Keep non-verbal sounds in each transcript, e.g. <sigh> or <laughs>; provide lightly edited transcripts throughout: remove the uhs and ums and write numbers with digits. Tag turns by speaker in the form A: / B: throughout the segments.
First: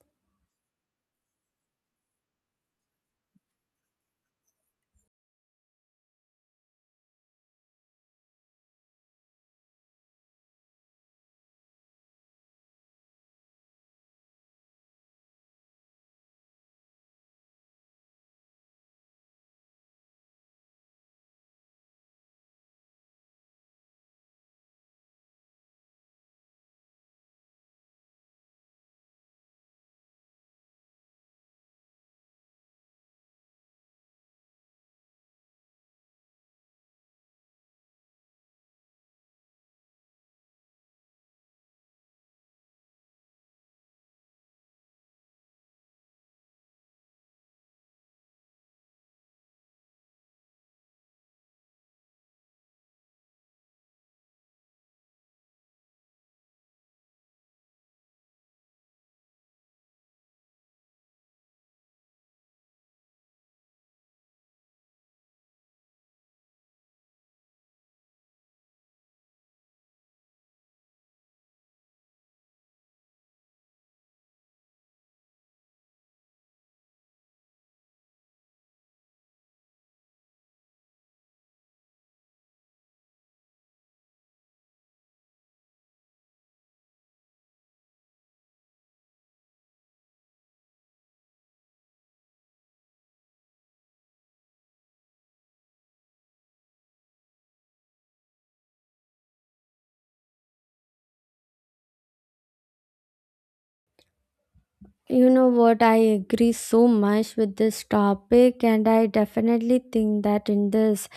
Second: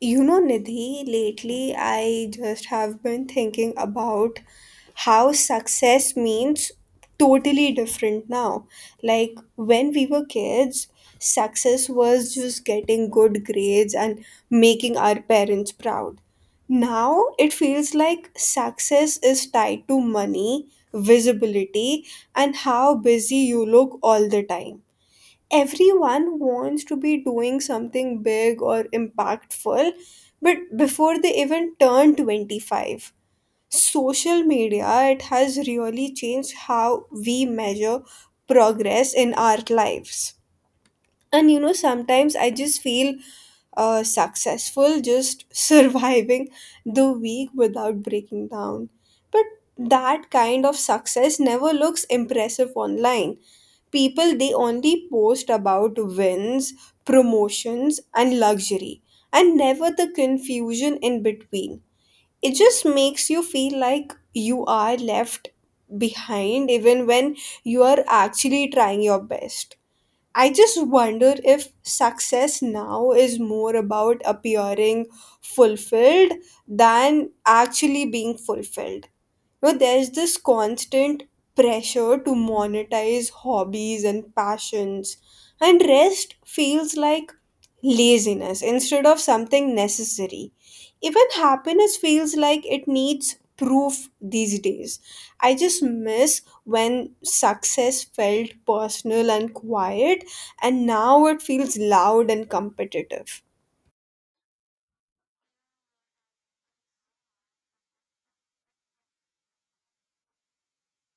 A: You know, Nidhi, lately I just have been thinking about how success means totally different now. Like when we were kids, success was just getting good grades and making our parents proud. Now it feels like success is tied to money, visibility, and how busy you look all the time. Everyone wants to be doing something big or impactful, but before they even turn 25, social media, it has really changed how we measure progress in our lives. And you know, sometimes I just feel successful just <laughs> surviving the week without breaking down. But that kind of success never looks impressive online. People, they only post about wins, promotions and luxury, and never the confusion in between. It just makes you feel like you are left behind even when you are actually trying your best. I just wonder if success now is more about appearing fulfilled than actually being fulfilled. Now there's this constant pressure to monetize hobbies and passions, and rest feels like laziness instead of something necessary. Even happiness feels like it needs proof these days. I just miss when success felt personal and quiet, and now it feels loud and competitive.
B: You know what? I agree so much with this topic, and I definitely think that in this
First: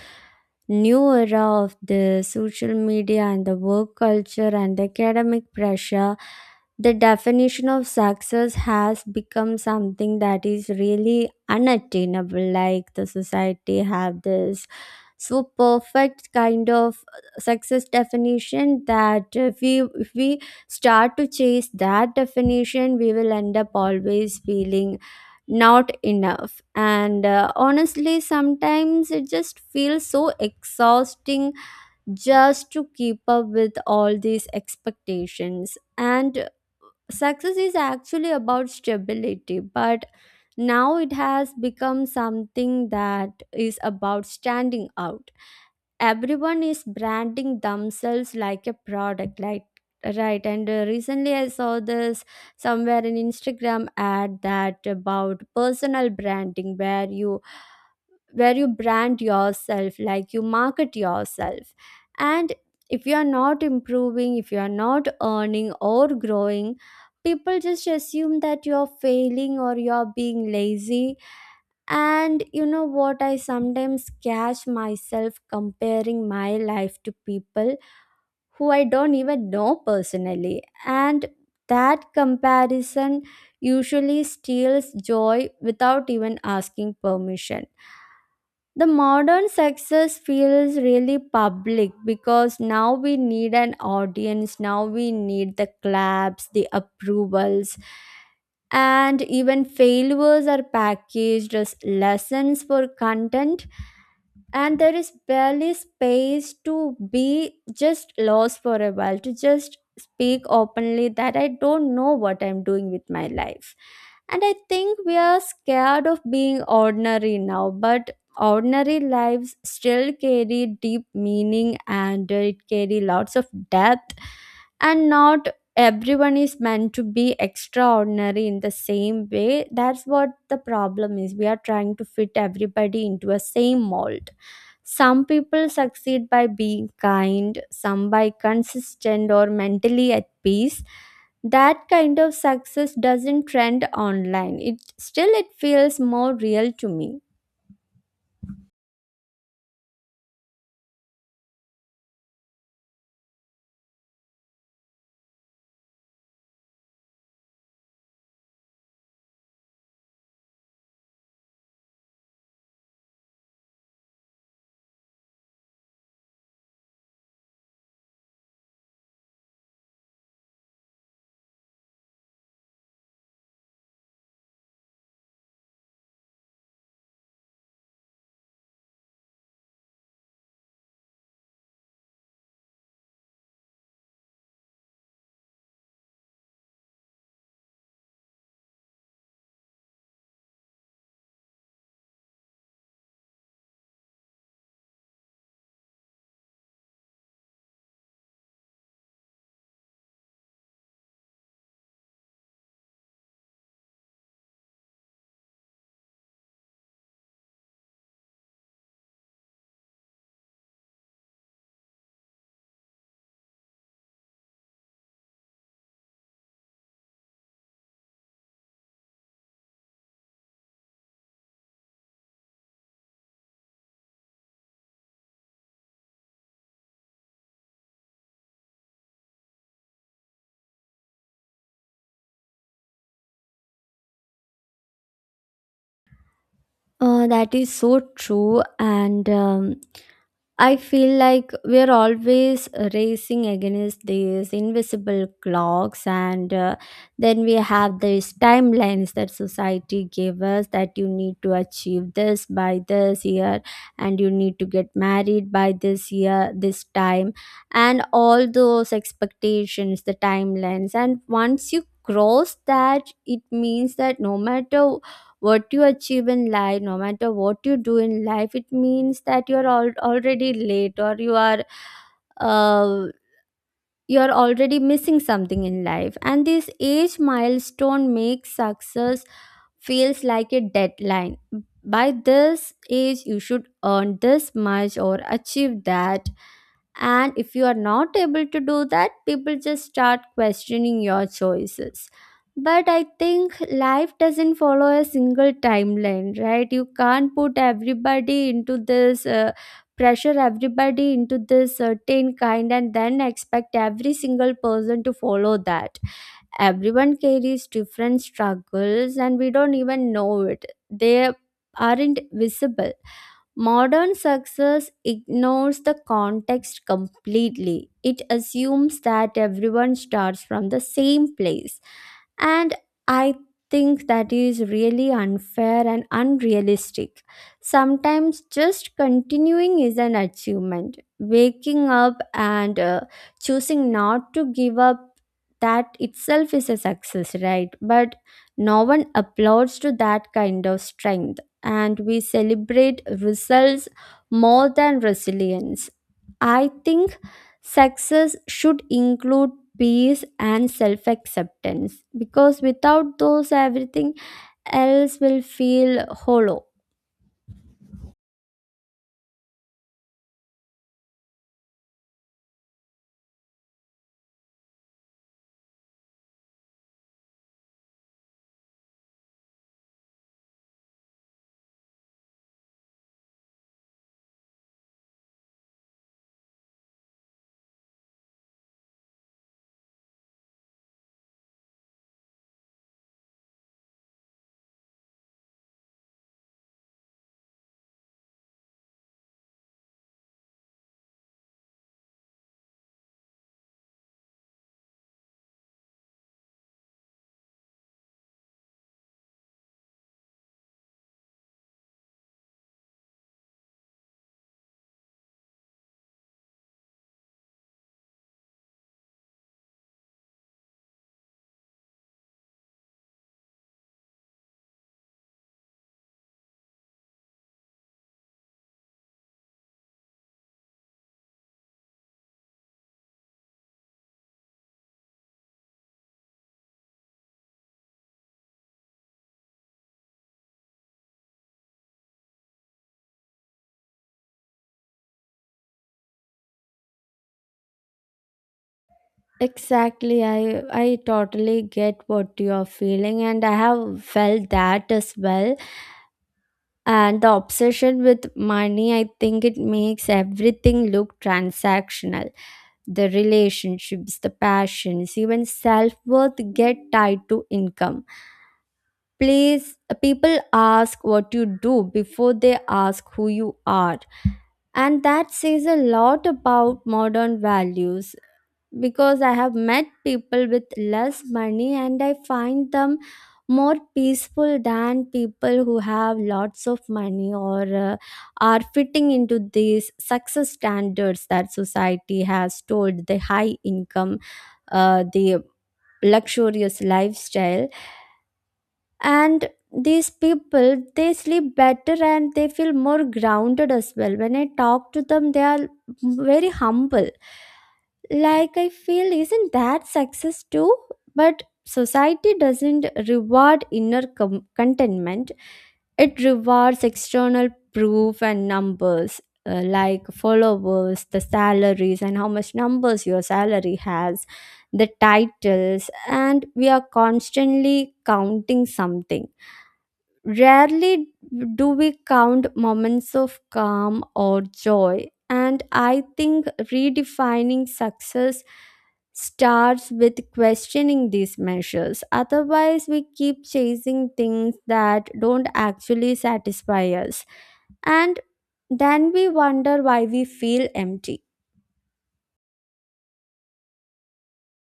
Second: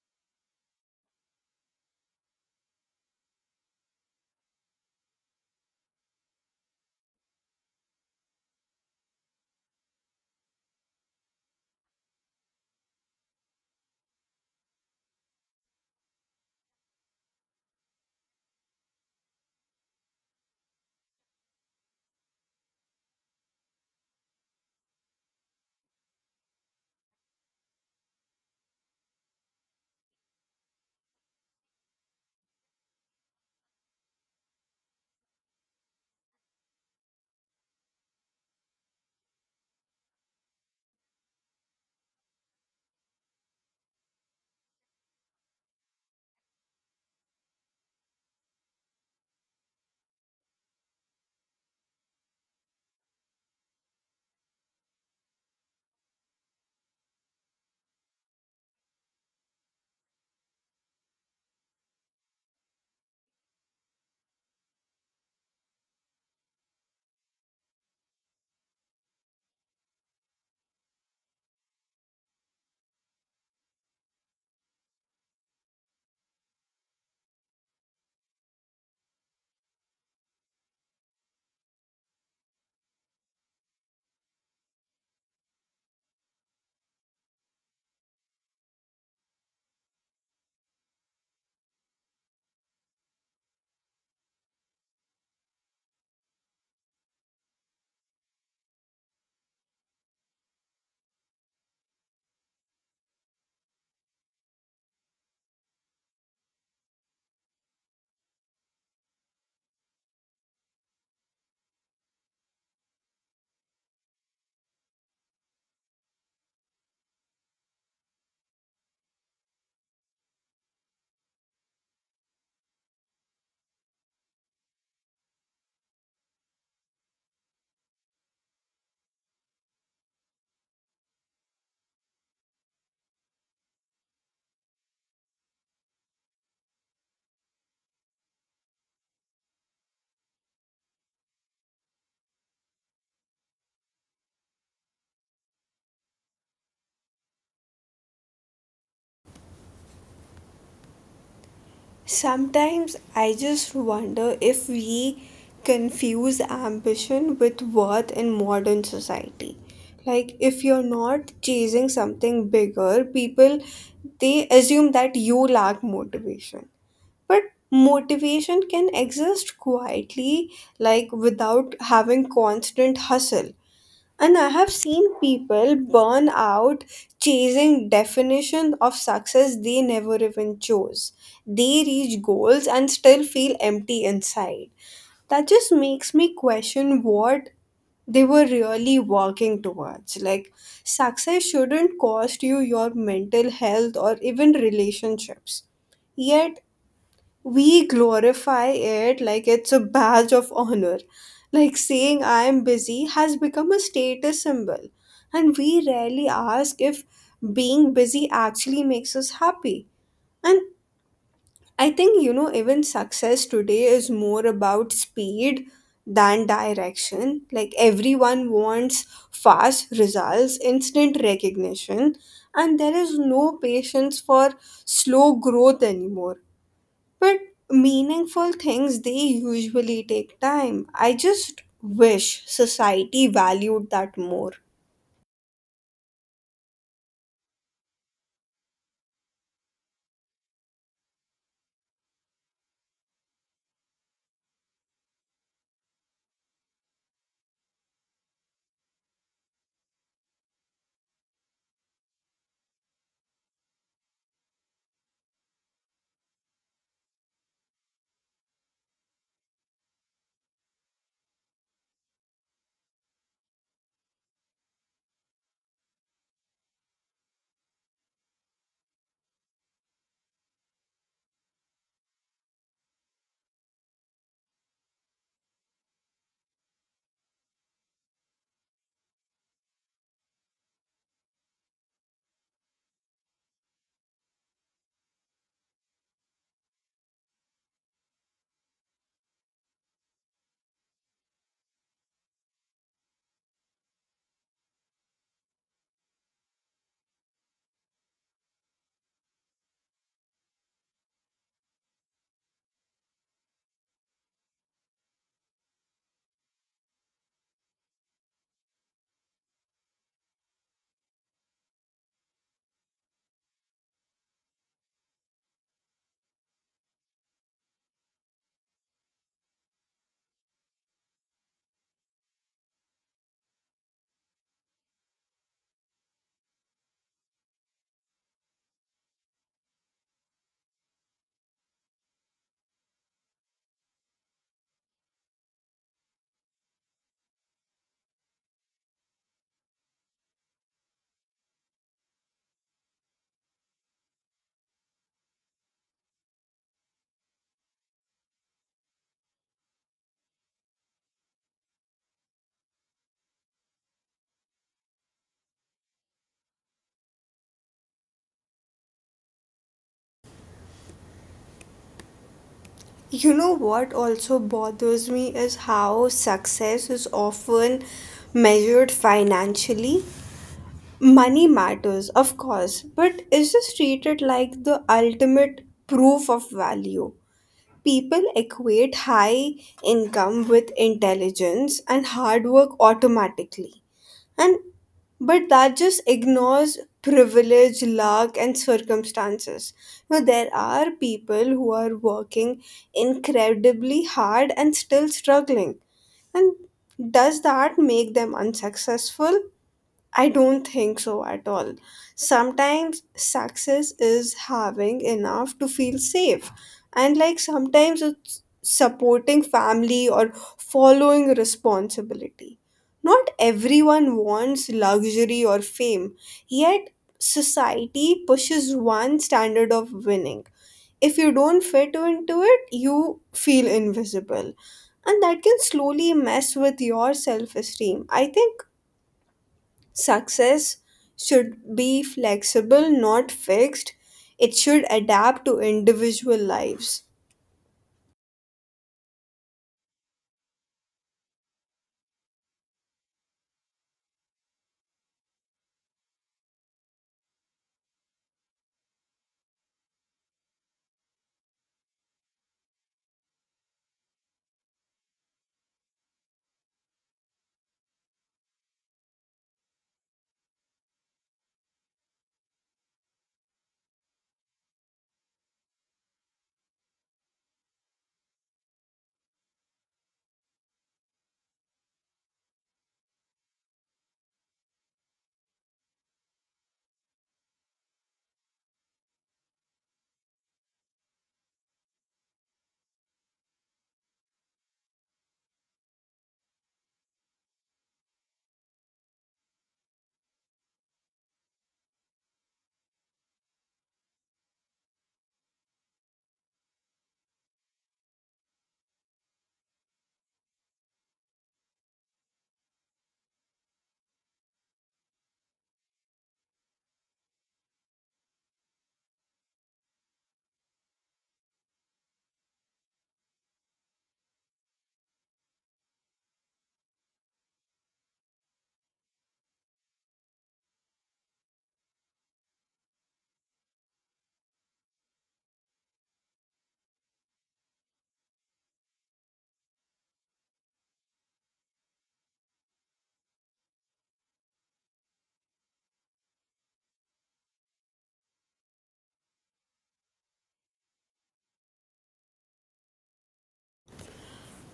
B: new era of the social media and the work culture and the academic pressure, the definition of success has become something that is really unattainable. Like, the society have this so perfect kind of success definition that if we start to chase that definition, we will end up always feeling not enough. And honestly, sometimes it just feels so exhausting just to keep up with all these expectations. And success is actually about stability, but now it has become something that is about standing out. Everyone is branding themselves like a product, like, right. And recently I saw this somewhere in Instagram ad that about personal branding, where you brand yourself, like you market yourself. And if you are not improving, if you are not earning or growing, people just assume that you're failing or you're being lazy. And you know what? I sometimes catch myself comparing my life to people who I don't even know personally. And that comparison usually steals joy without even asking permission. The modern success feels really public because now we need an audience, now we need the claps, the approvals, and even failures are packaged as lessons for content. And there is barely space to be just lost for a while, to just speak openly that I don't know what I'm doing with my life. And I think we are scared of being ordinary now, but ordinary lives still carry deep meaning and it carry lots of depth. And not everyone is meant to be extraordinary in the same way. That's what the problem is: we are trying to fit everybody into a same mold. Some people succeed by being kind, some by consistent or mentally at peace. That kind of success doesn't trend online. It still it feels more real to me.
A: Sometimes I just wonder if we confuse ambition with worth in modern society. Like, if you're not chasing something bigger, people, they assume that you lack motivation. But motivation can exist quietly, like without having constant hustle. And I have seen people burn out chasing definitions of success they never even chose. They reach goals and still feel empty inside. That just makes me question what they were really working towards. Like, success shouldn't cost you your mental health or even relationships. Yet, we glorify it like it's a badge of honor. Like saying I am busy has become a status symbol. And we rarely ask if being busy actually makes us happy. And I think, you know, even success today is more about speed than direction. Like everyone wants fast results, instant recognition, and there is no patience for slow growth anymore, but meaningful things, they usually take time. I just wish society valued that more.
B: That is so true, and I feel like we're always racing against these invisible clocks, and then we have these timelines that society gave us, that you need to achieve this by this year, and you need to get married by this year, this time, and all those expectations, the timelines. And once you cross that, it means that no matter what you achieve in life, no matter what you do in life, it means that you are already late, or uh, you are already missing something in life. And this age milestone makes success feels like a deadline. By this age you should earn this much or achieve that, and if you are not able to do that, people just start questioning your choices. But I think life doesn't follow a single timeline, right? You can't put everybody into this pressure, everybody into this certain kind and then expect every single person to follow that. Everyone carries different struggles and we don't even know it. They aren't visible. Modern success ignores the context completely. It assumes that everyone starts from the same place. And I think that is really unfair and unrealistic. Sometimes just continuing is an achievement. Waking up and choosing not to give up, that itself is a success, right? But no one applauds to that kind of strength, and we celebrate results more than resilience. I think success should include peace and self acceptance, because without those, everything else will feel hollow.
A: You know what also bothers me is how success is often measured financially. Money matters, of course, but is this treated like the ultimate proof of value? People equate high income with intelligence and hard work automatically. And but that just ignores privilege, luck, and circumstances. Now, there are people who are working incredibly hard and still struggling. And does that make them unsuccessful? I don't think so at all. Sometimes success is having enough to feel safe, and like sometimes it's supporting family or following responsibility. Not everyone wants luxury or fame, yet, society pushes one standard of winning. If you don't fit into it, you feel invisible, and that can slowly mess with your self esteem. I think success should be flexible, not fixed. It should adapt to individual lives.
B: Exactly, I totally get what you are feeling, and I have felt that as well. And the obsession with money, I think it makes everything look transactional. The relationships, the passions, even self worth get tied to income. Please, people ask what you do before they ask who you are. And that says a lot about modern values, because I have met people with less money and I find them more peaceful than people who have lots of money, or are fitting into these success standards that society has told: the high income, the luxurious lifestyle. And these people, they sleep better and they feel more grounded as well. When I talk to them, they are very humble. Like, I feel, isn't that success too? But society doesn't reward inner contentment, it rewards external proof and numbers. Like followers, the salaries, and how much numbers your salary has, the titles. And we are constantly counting something. Rarely do we count moments of calm or joy, and I think redefining success starts with questioning these measures. Otherwise, we keep chasing things that don't actually satisfy us, and then we wonder why we feel empty.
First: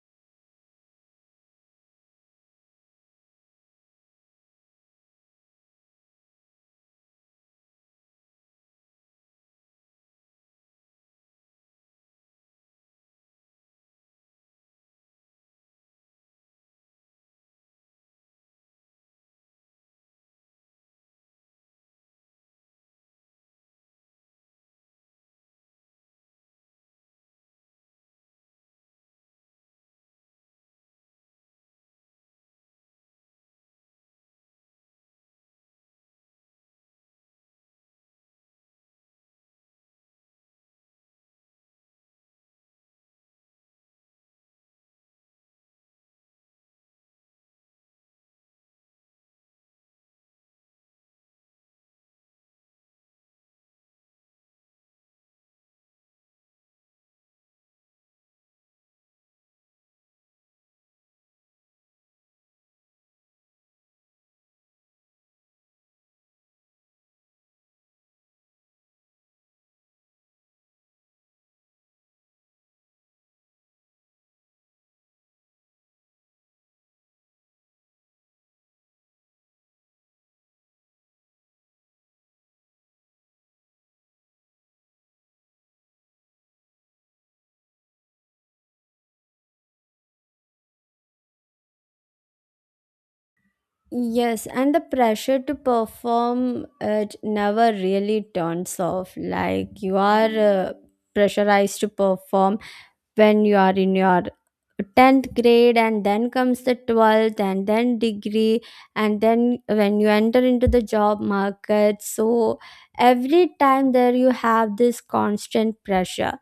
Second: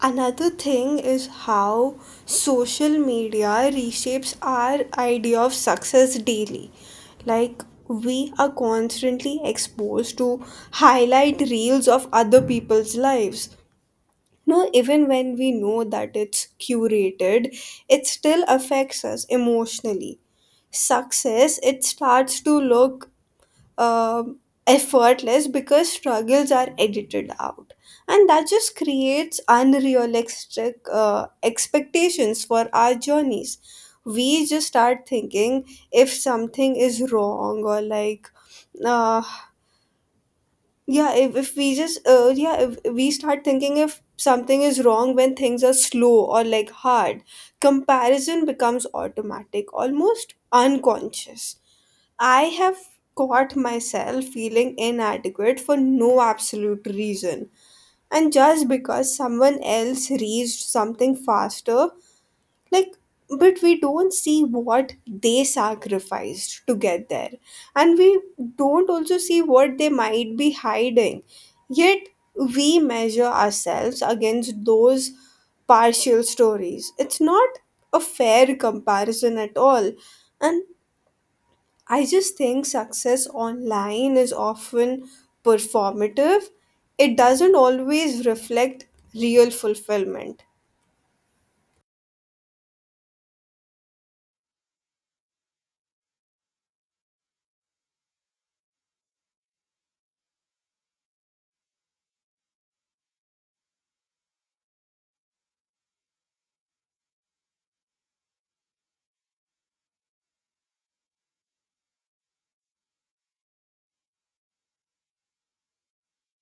A: Another thing is how social media reshapes our idea of success daily. Like, we are constantly exposed to highlight reels of other people's lives. No, even when we know that it's curated, it still affects us emotionally. Success, it starts to look um, effortless because struggles are edited out, and that just creates unrealistic expectations for our journeys. We just start thinking if something is wrong, or like uh, yeah if we just yeah if we start thinking if something is wrong when things are slow or like hard. Comparison becomes automatic, almost unconscious. I have caught myself feeling inadequate for no absolute reason. And just because someone else reached something faster, like, but we don't see what they sacrificed to get there. And we don't also see what they might be hiding. Yet, we measure ourselves against those partial stories. It's not a fair comparison at all. And I just think success online is often performative. It doesn't always reflect real fulfillment.
B: Yes, and the pressure to perform, it never really turns off. Like you are pressurized to perform when you are in your 10th grade, and then comes the 12th, and then degree, and then when you enter into the job market. So every time there you have this constant pressure.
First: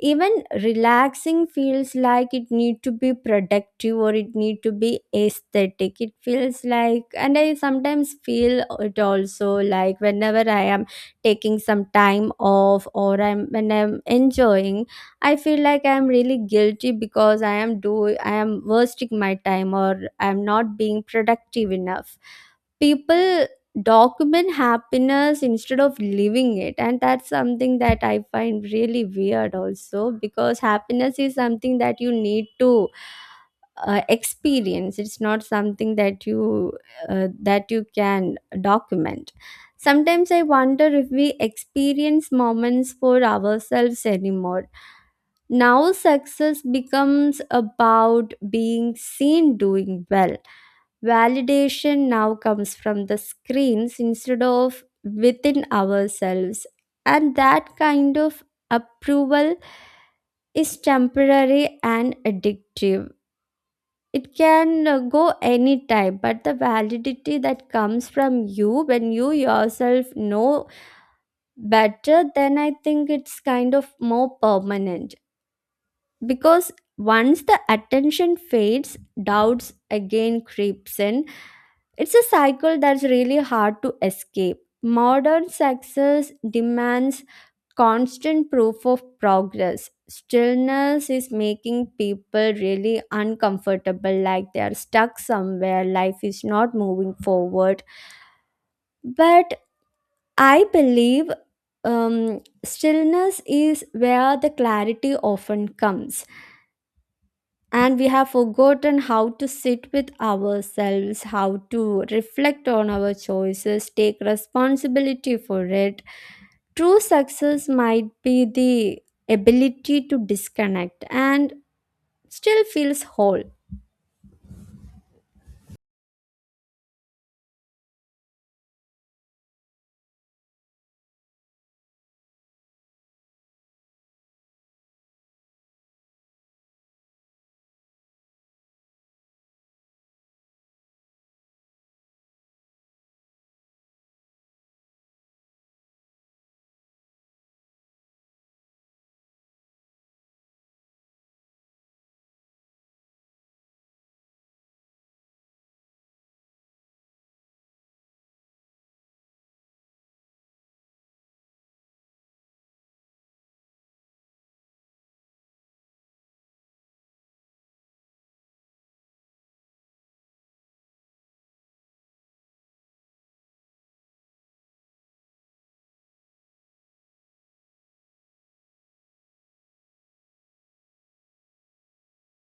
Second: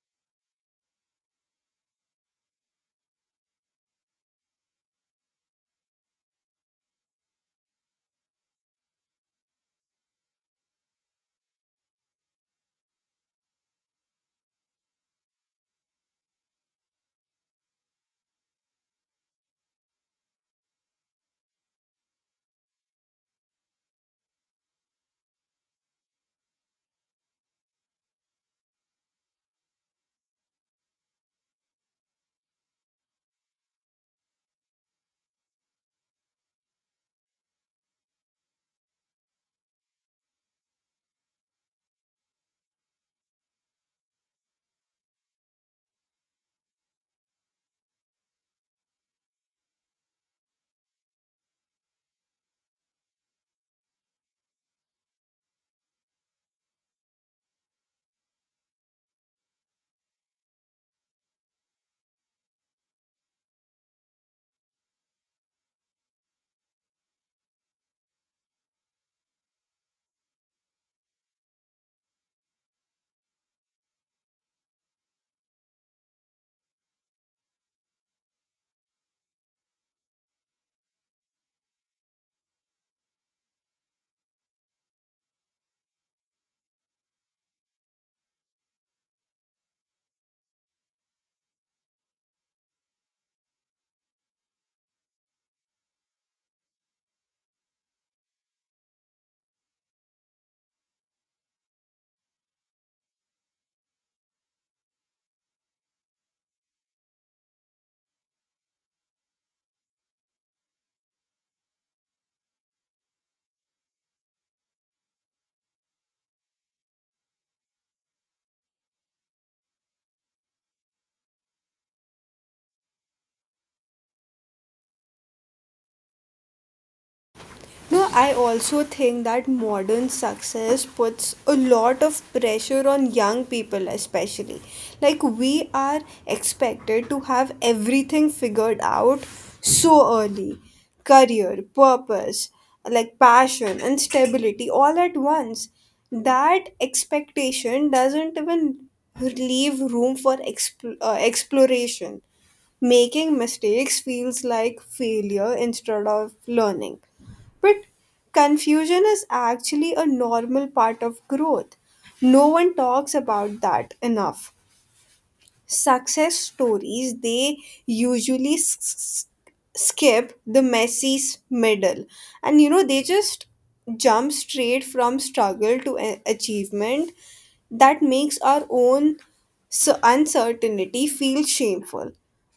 B: Even relaxing feels like it need to be productive, or it need to be aesthetic, it feels like. And I sometimes feel it also, like whenever I am taking some time off, or I'm when I'm enjoying, I feel like I'm really guilty, because I am wasting my time, or I'm not being productive enough. People document happiness instead of living it, and that's something that I find really weird also, because happiness is something that you need to experience. It's not something that you can document. Sometimes I wonder if we experience moments for ourselves anymore. Now success becomes about being seen doing well. Validation now comes from the screens instead of within ourselves, and that kind of approval is temporary and addictive. It can go anytime, but the validity that comes from you when you yourself know better, then I think it's kind of more permanent. Because once the attention fades, doubts again creeps in. It's a cycle that's really hard to escape. Modern success demands constant proof of progress. Stillness is making people really uncomfortable, like they are stuck somewhere, life is not moving forward. But I believe stillness is where the clarity often comes. And we have forgotten how to sit with ourselves, how to reflect on our choices, take responsibility for it. True success might be the ability to disconnect and still feels whole.
A: No, I also think that modern success puts a lot of pressure on young people, especially. Like, we are expected to have everything figured out so early. Career, purpose, like passion, and stability all at once. That expectation doesn't even leave room for exploration. Making mistakes feels like failure instead of learning. But confusion is actually a normal part of growth. No one talks about that enough. Success stories, they usually skip the messy middle, and you know, they just jump straight from struggle to achievement. That makes our own uncertainty feel shameful.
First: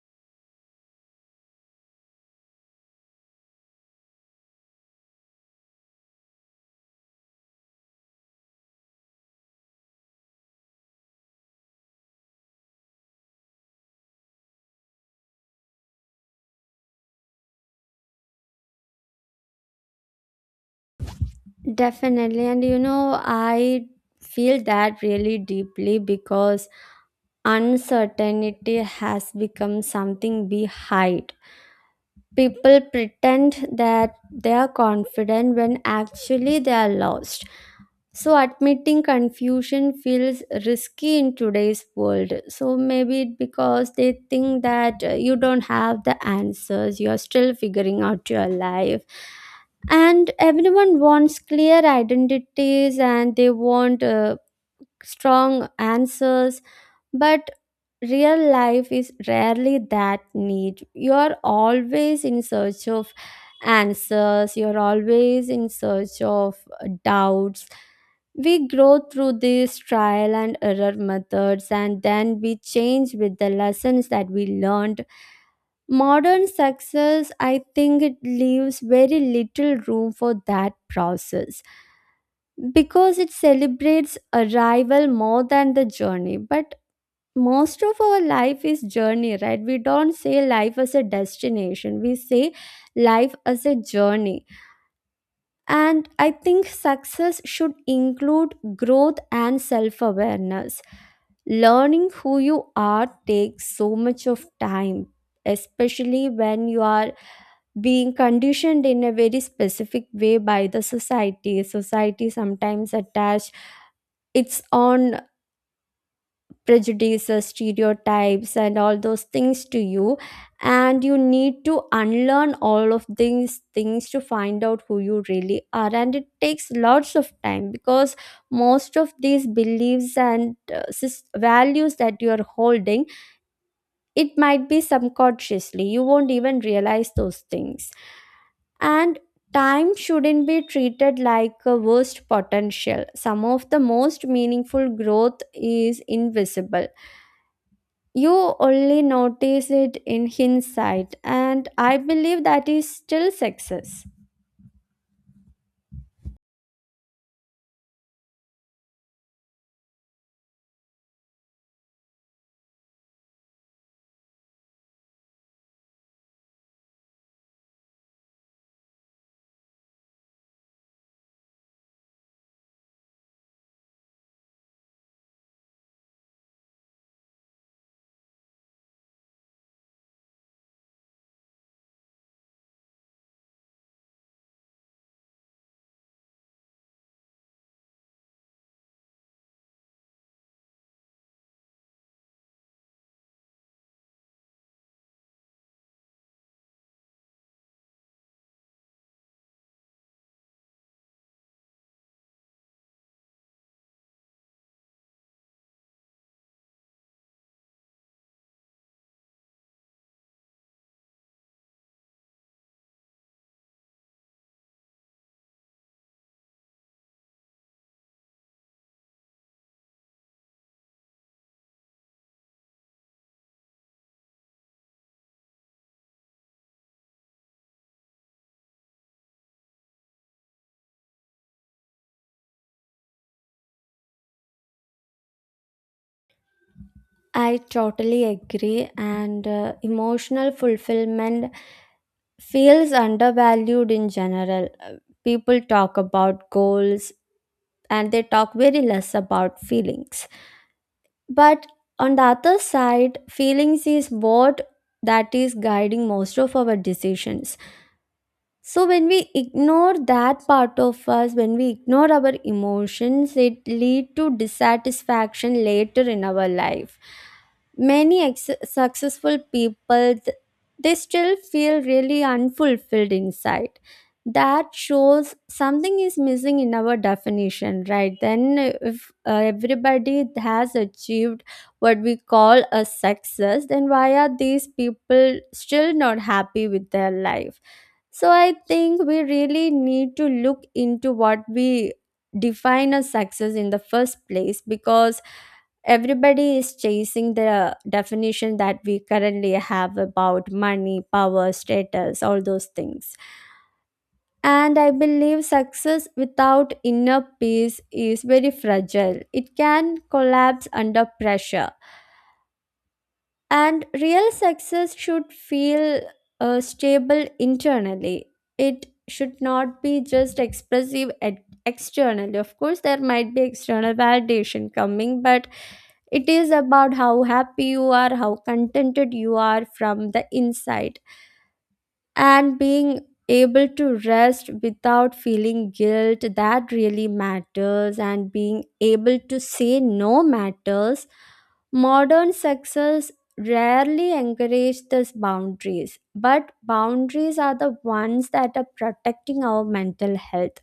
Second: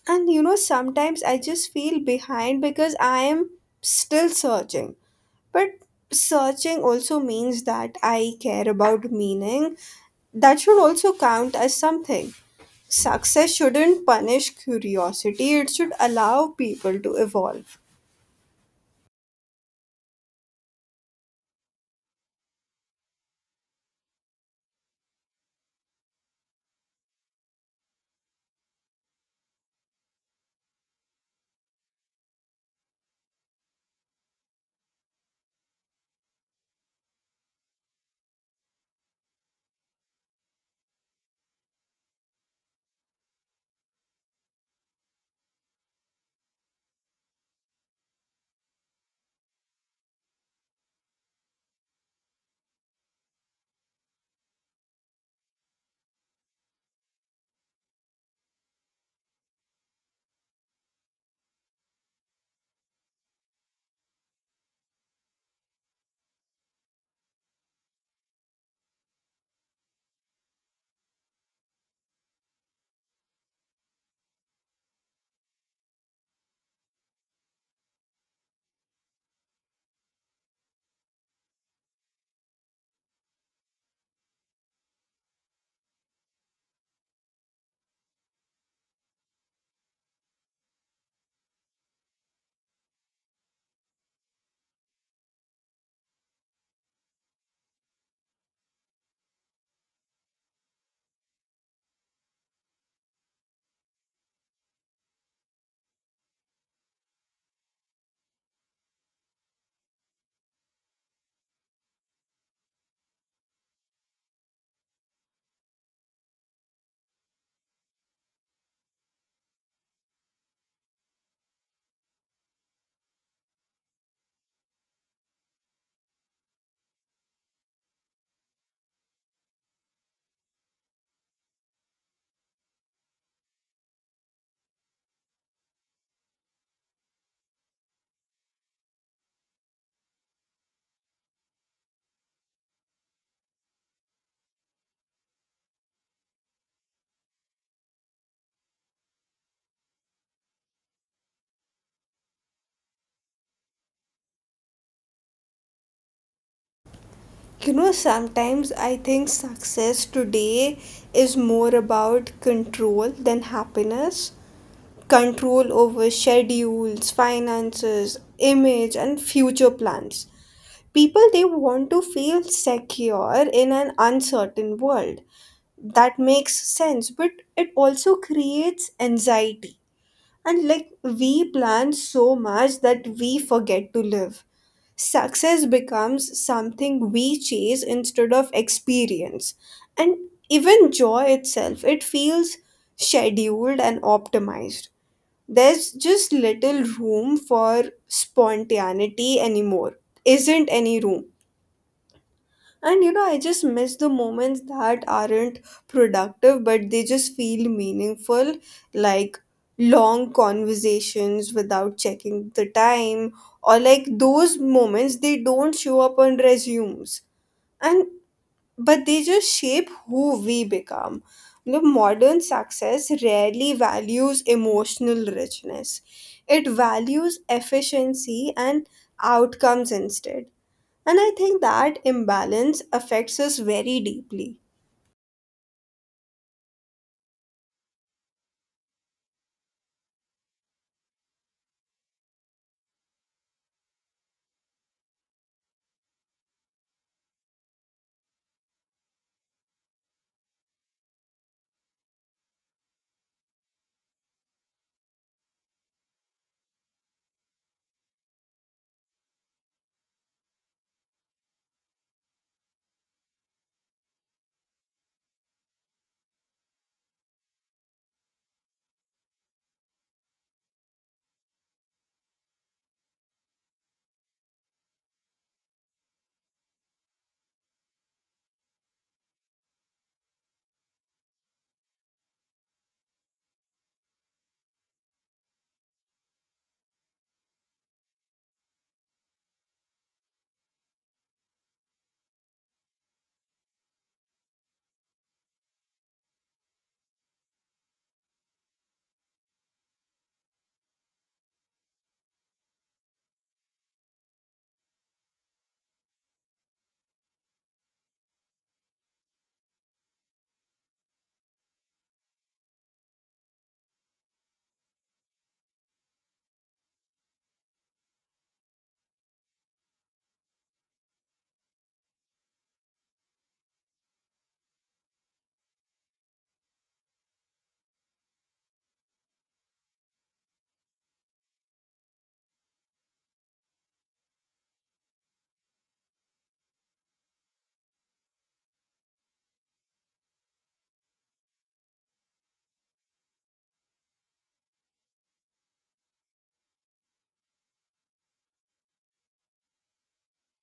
A: And you know, sometimes I just feel behind because I am still searching. But searching also means that I care about meaning. That should also count as something. Success shouldn't punish curiosity, it should allow people to evolve.
B: Definitely. And you know, I feel that really deeply, because uncertainty has become something we hide. People pretend that they are confident when actually they are lost. So, admitting confusion feels risky in today's world. So, maybe it because they think that you don't have the answers, you're still figuring out your life. And everyone wants clear identities, and they want strong answers. But real life is rarely that neat. You're always in search of answers, you're always in search of doubts. We grow through these trial and error methods, and then we change with the lessons that we learned. Modern success, I think it leaves very little room for that process, because it celebrates arrival more than the journey. But most of our life is journey, right? We don't say life as a destination, we say life as a journey. And I think success should include growth and self awareness. Learning who you are takes so much of time, especially when you are being conditioned in a very specific way by the society. Society sometimes attach its own prejudices, stereotypes, and all those things to you. And you need to unlearn all of these things to find out who you really are. And it takes lots of time, because most of these beliefs and values that you are holding, it might be subconsciously. You won't even realize those things. And time shouldn't be treated like a worst potential. Some of the most meaningful growth is invisible. You only notice it in hindsight, and I believe that is still success.
A: You know, sometimes I think success today is more about control than happiness. Control over schedules, finances, image, and future plans. People, they want to feel secure in an uncertain world. That makes sense, but it also creates anxiety. And like we plan so much that we forget to live. Success becomes something we chase instead of experience. And even joy itself, it feels scheduled and optimized. There's just little room for spontaneity anymore. Isn't any room. And you know, I just miss the moments that aren't productive, but they just feel meaningful, like long conversations without checking the time, or like those moments, they don't show up on resumes. And but they just shape who we become. The modern success rarely values emotional richness. It values efficiency and outcomes instead. And I think that imbalance affects us very deeply.
B: I totally agree, and emotional fulfillment feels undervalued in general. People talk about goals, and they talk very less about feelings. But on the other side, feelings is what that is guiding most of our decisions. So when we ignore that part of us, when we ignore our emotions, it lead to dissatisfaction later in our life. Many successful people they still feel really unfulfilled inside. That shows something is missing in our definition, right? Then, if everybody has achieved what we call a success, then why are these people still not happy with their life? So I think we really need to look into what we define as success in the first place, because everybody is chasing the definition that we currently have about money, power, status, all those things. And I believe success without inner peace is very fragile. It can collapse under pressure. And real success should feel stable internally. It should not be just expressive externally. Of course, there might be external validation coming, but it is about how happy you are, how contented you are from the inside and being able to rest without feeling guilt that really matters, and being able to say no matters. Modern success rarely encourage these boundaries, but boundaries are the ones that are protecting our mental health.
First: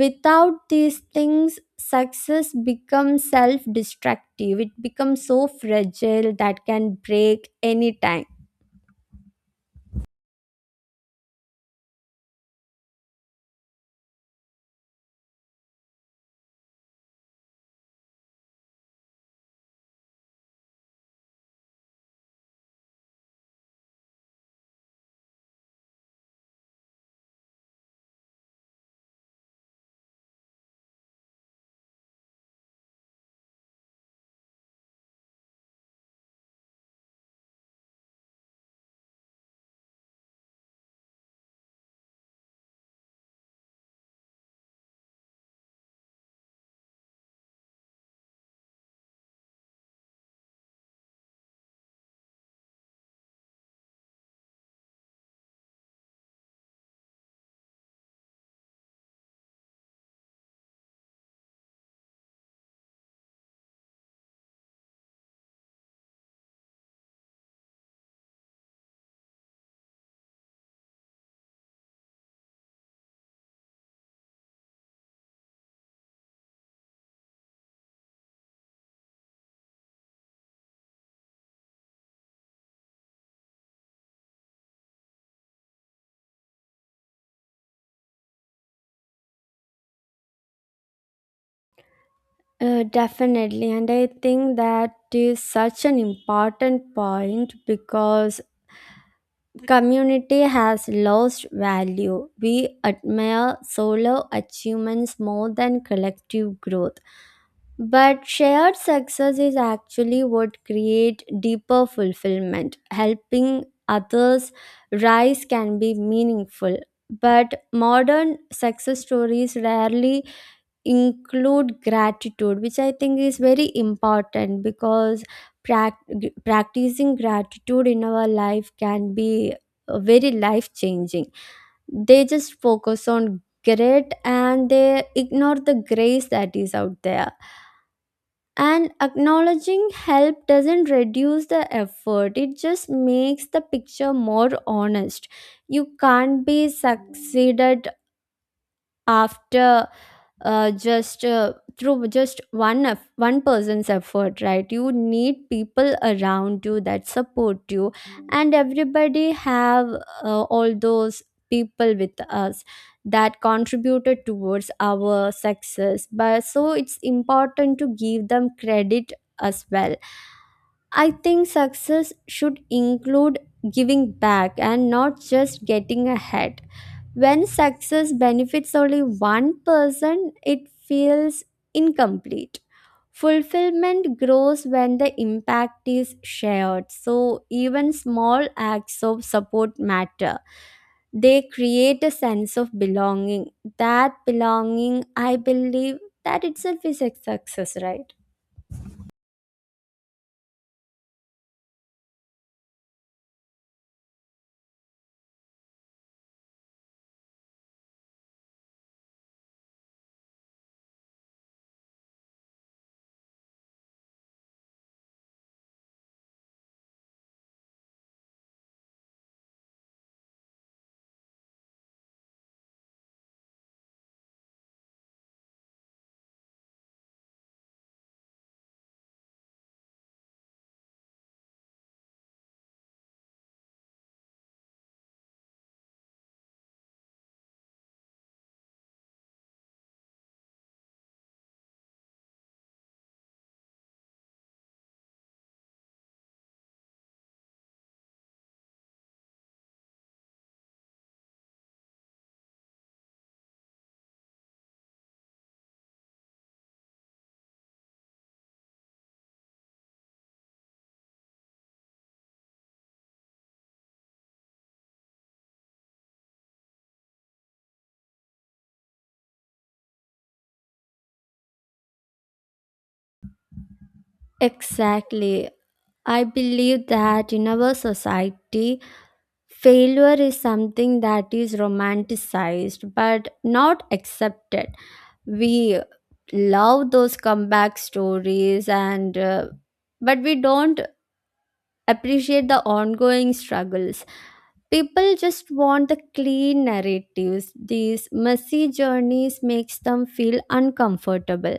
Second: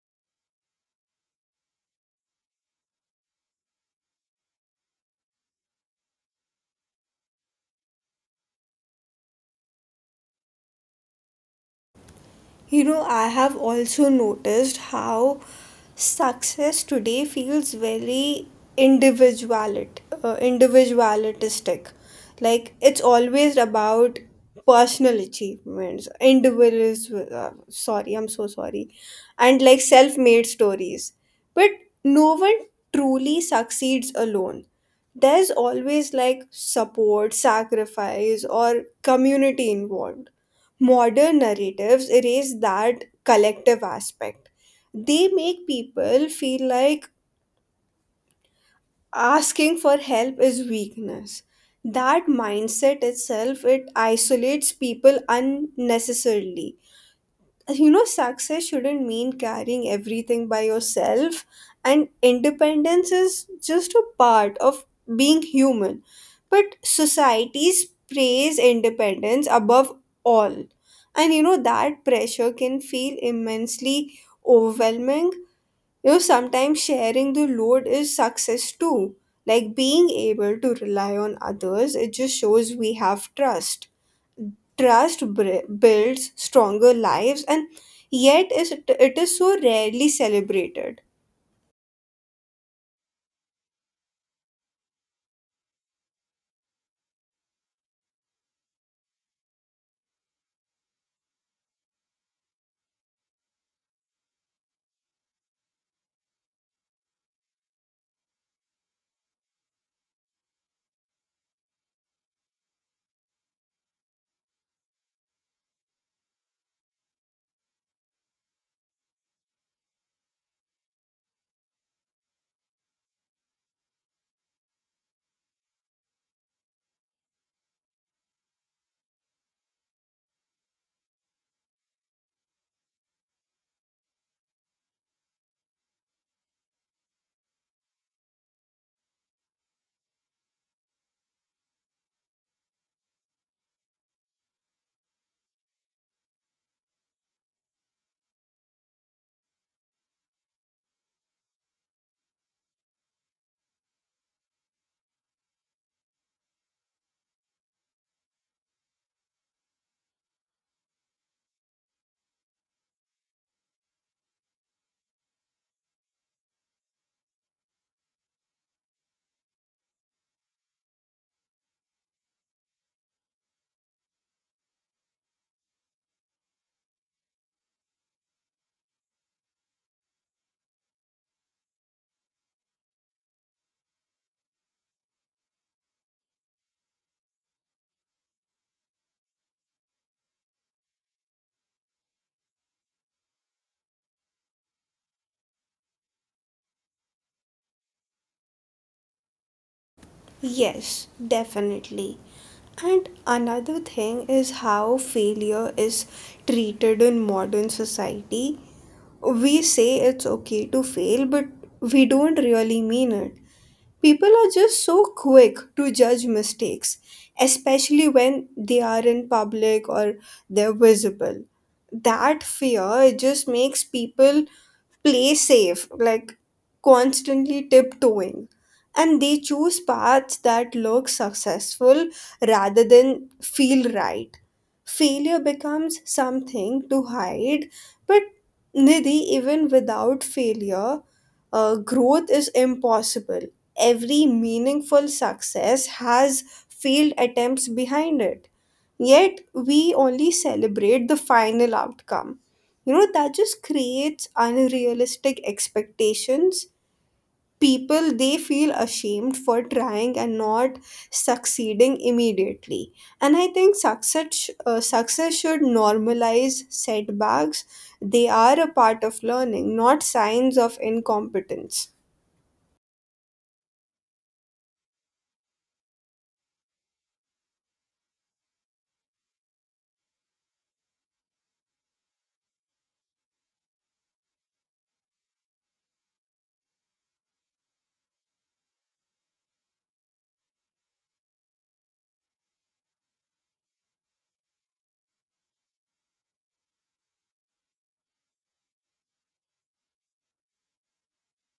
B: Without these things success becomes self destructive. It becomes so fragile that can break anytime.
A: You know, I have also noticed how success today feels very individualit individualistic. Like it's always about personal achievements, individuals. Sorry, I'm so sorry, and like self-made stories. But no one truly succeeds alone. There's always like support, sacrifice, or community involved. Modern narratives erase that collective aspect. They make people feel like asking for help is weakness. That mindset itself, it isolates people unnecessarily. You know, success shouldn't mean carrying everything by yourself, and independence is just a part of being human. But societies praise independence above all, and you know, that pressure can feel immensely overwhelming. You know, sometimes sharing the load is success too. Like being able to rely on others, it just shows we have trust. Trust builds stronger lives, and yet it is so rarely celebrated.
B: Definitely, and I think that is such an important point because community has lost value. We admire solo achievements more than collective growth, but shared success is actually what create deeper fulfillment. Helping others rise can be meaningful, but modern success stories rarely include gratitude, which I think is very important because prac- practicing gratitude in our life can be very life changing. They just focus on grit and they ignore the grace that is out there. And acknowledging help doesn't reduce the effort, it just makes the picture more honest. You can't be succeeded after just through just one person's effort, right? You need people around you that support you, and everybody have all those people with us that contributed towards our success, but so it's important to give them credit as well. I think success should include giving back and not just getting ahead. When success benefits only one person, it feels incomplete. Fulfillment grows when the impact is shared. So, even small acts of support matter. They create a sense of belonging. That belonging, I believe, that itself is a success, right?
A: Yes, definitely. And another thing is how failure is treated in modern society. We say it's okay to fail, but we don't really mean it. People are just so quick to judge mistakes, especially when they are in public or they're visible. That fear just makes people play safe, like constantly tiptoeing, and they choose paths that look successful rather than feel right. Failure becomes something to hide, but Nidhi, even without failure, growth is impossible. Every meaningful success has failed attempts behind it. Yet, we only celebrate the final outcome. You know, that just creates unrealistic expectations. People, they feel ashamed for trying and not succeeding immediately. And I think success should normalize setbacks. They are a part of learning, not signs of incompetence.
B: Exactly. I believe that in our society, failure is something that is romanticized but not accepted. We love those comeback stories and but we don't appreciate the ongoing struggles. People just want the clean narratives. These messy journeys makes them feel uncomfortable,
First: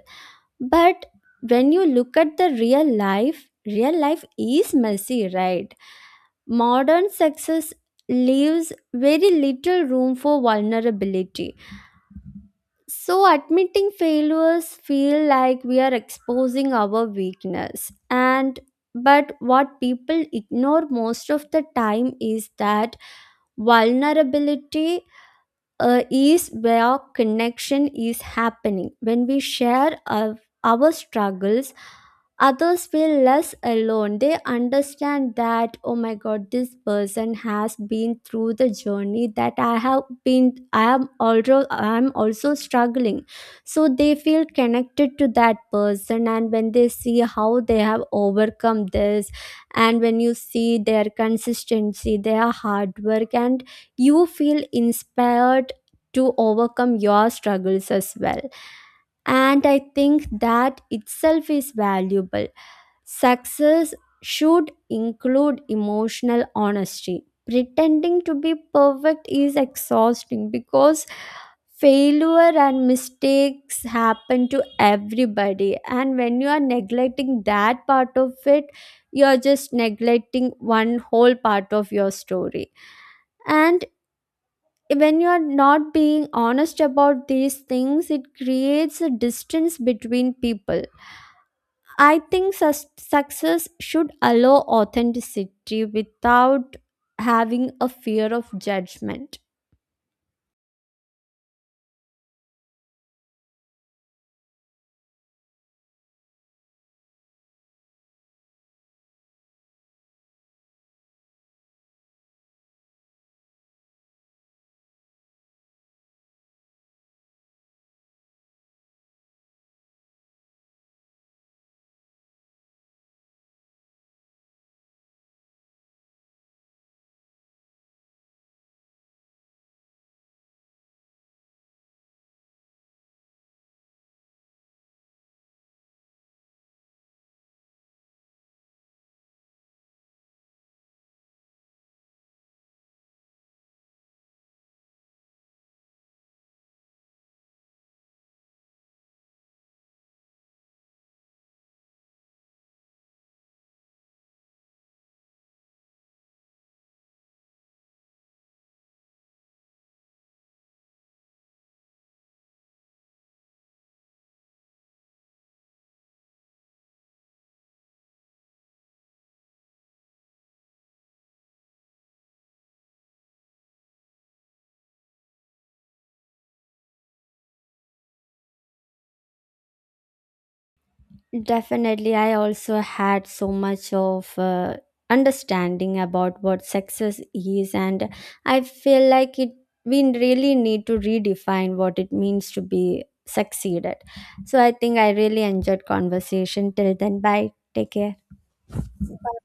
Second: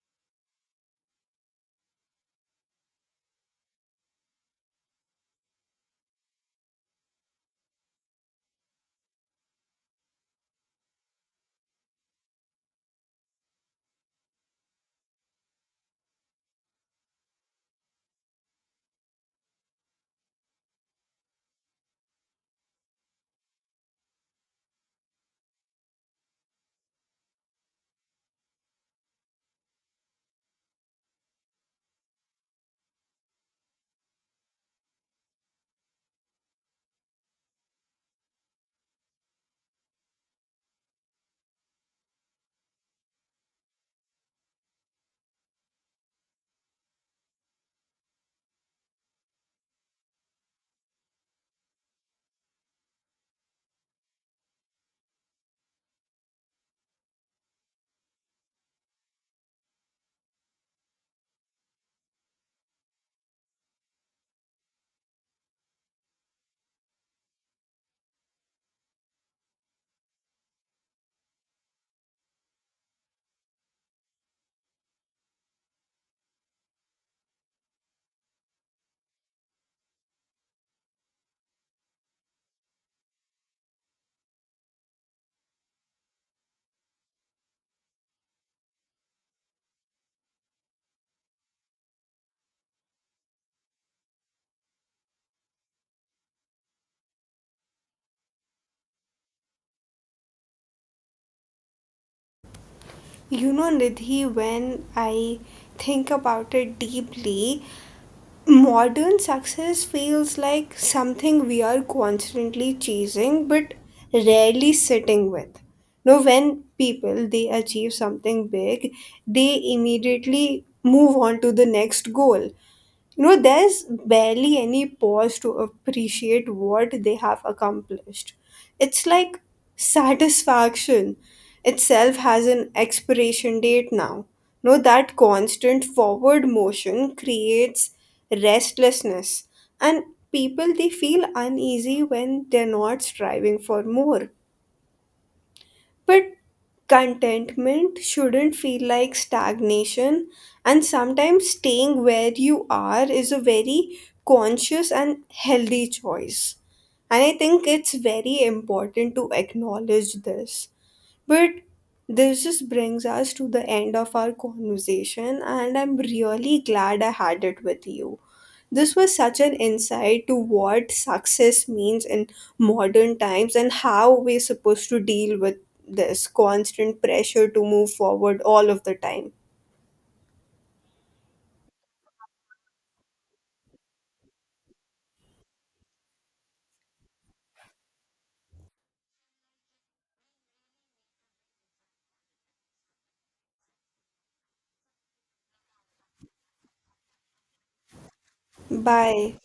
B: but when you look at the real life, real life is messy, right? Modern success leaves very little room for vulnerability, so admitting failures feel like we are exposing our weakness. And but what people ignore most of the time is that vulnerability is where connection is happening. When we share our struggles, others feel less alone. They understand that, oh my god, this person has been through the journey that I have been. I am also struggling. So they feel connected to that person, and when they see how they have overcome this, and when you see their consistency, their hard work, and you feel inspired to overcome your struggles as well. And I think that itself is valuable. Success should include emotional honesty. Pretending to be perfect is exhausting because failure and mistakes happen to everybody. And when you are neglecting that part of it, you're just neglecting one whole part of your story. And when you are not being honest about these things, it creates a distance between people. I think success should allow authenticity without having a fear of judgment.
A: You know, Nidhi, when I think about it deeply, modern success feels like something we are constantly chasing but rarely sitting with. Now, when people they achieve something big, they immediately move on to the next goal. You know, there's barely any pause to appreciate what they have accomplished. It's like satisfaction itself has an expiration date now. You know, that constant forward motion creates restlessness, and people, they feel uneasy when they're not striving for more. But contentment shouldn't feel like stagnation, and sometimes staying where you are is a very conscious and healthy choice. And I think it's very important to acknowledge this. But this just brings us to the end of our conversation, and I'm really glad I had it with you. This was such an insight to what success means in modern times and how we're supposed to deal with this constant pressure to move forward all of the time.
B: Definitely, I also had so much of understanding about what success is, and I feel like it. We really need to redefine what it means to be succeeded. So I think I really enjoyed conversation. Till then, bye. Take care.
A: Bye.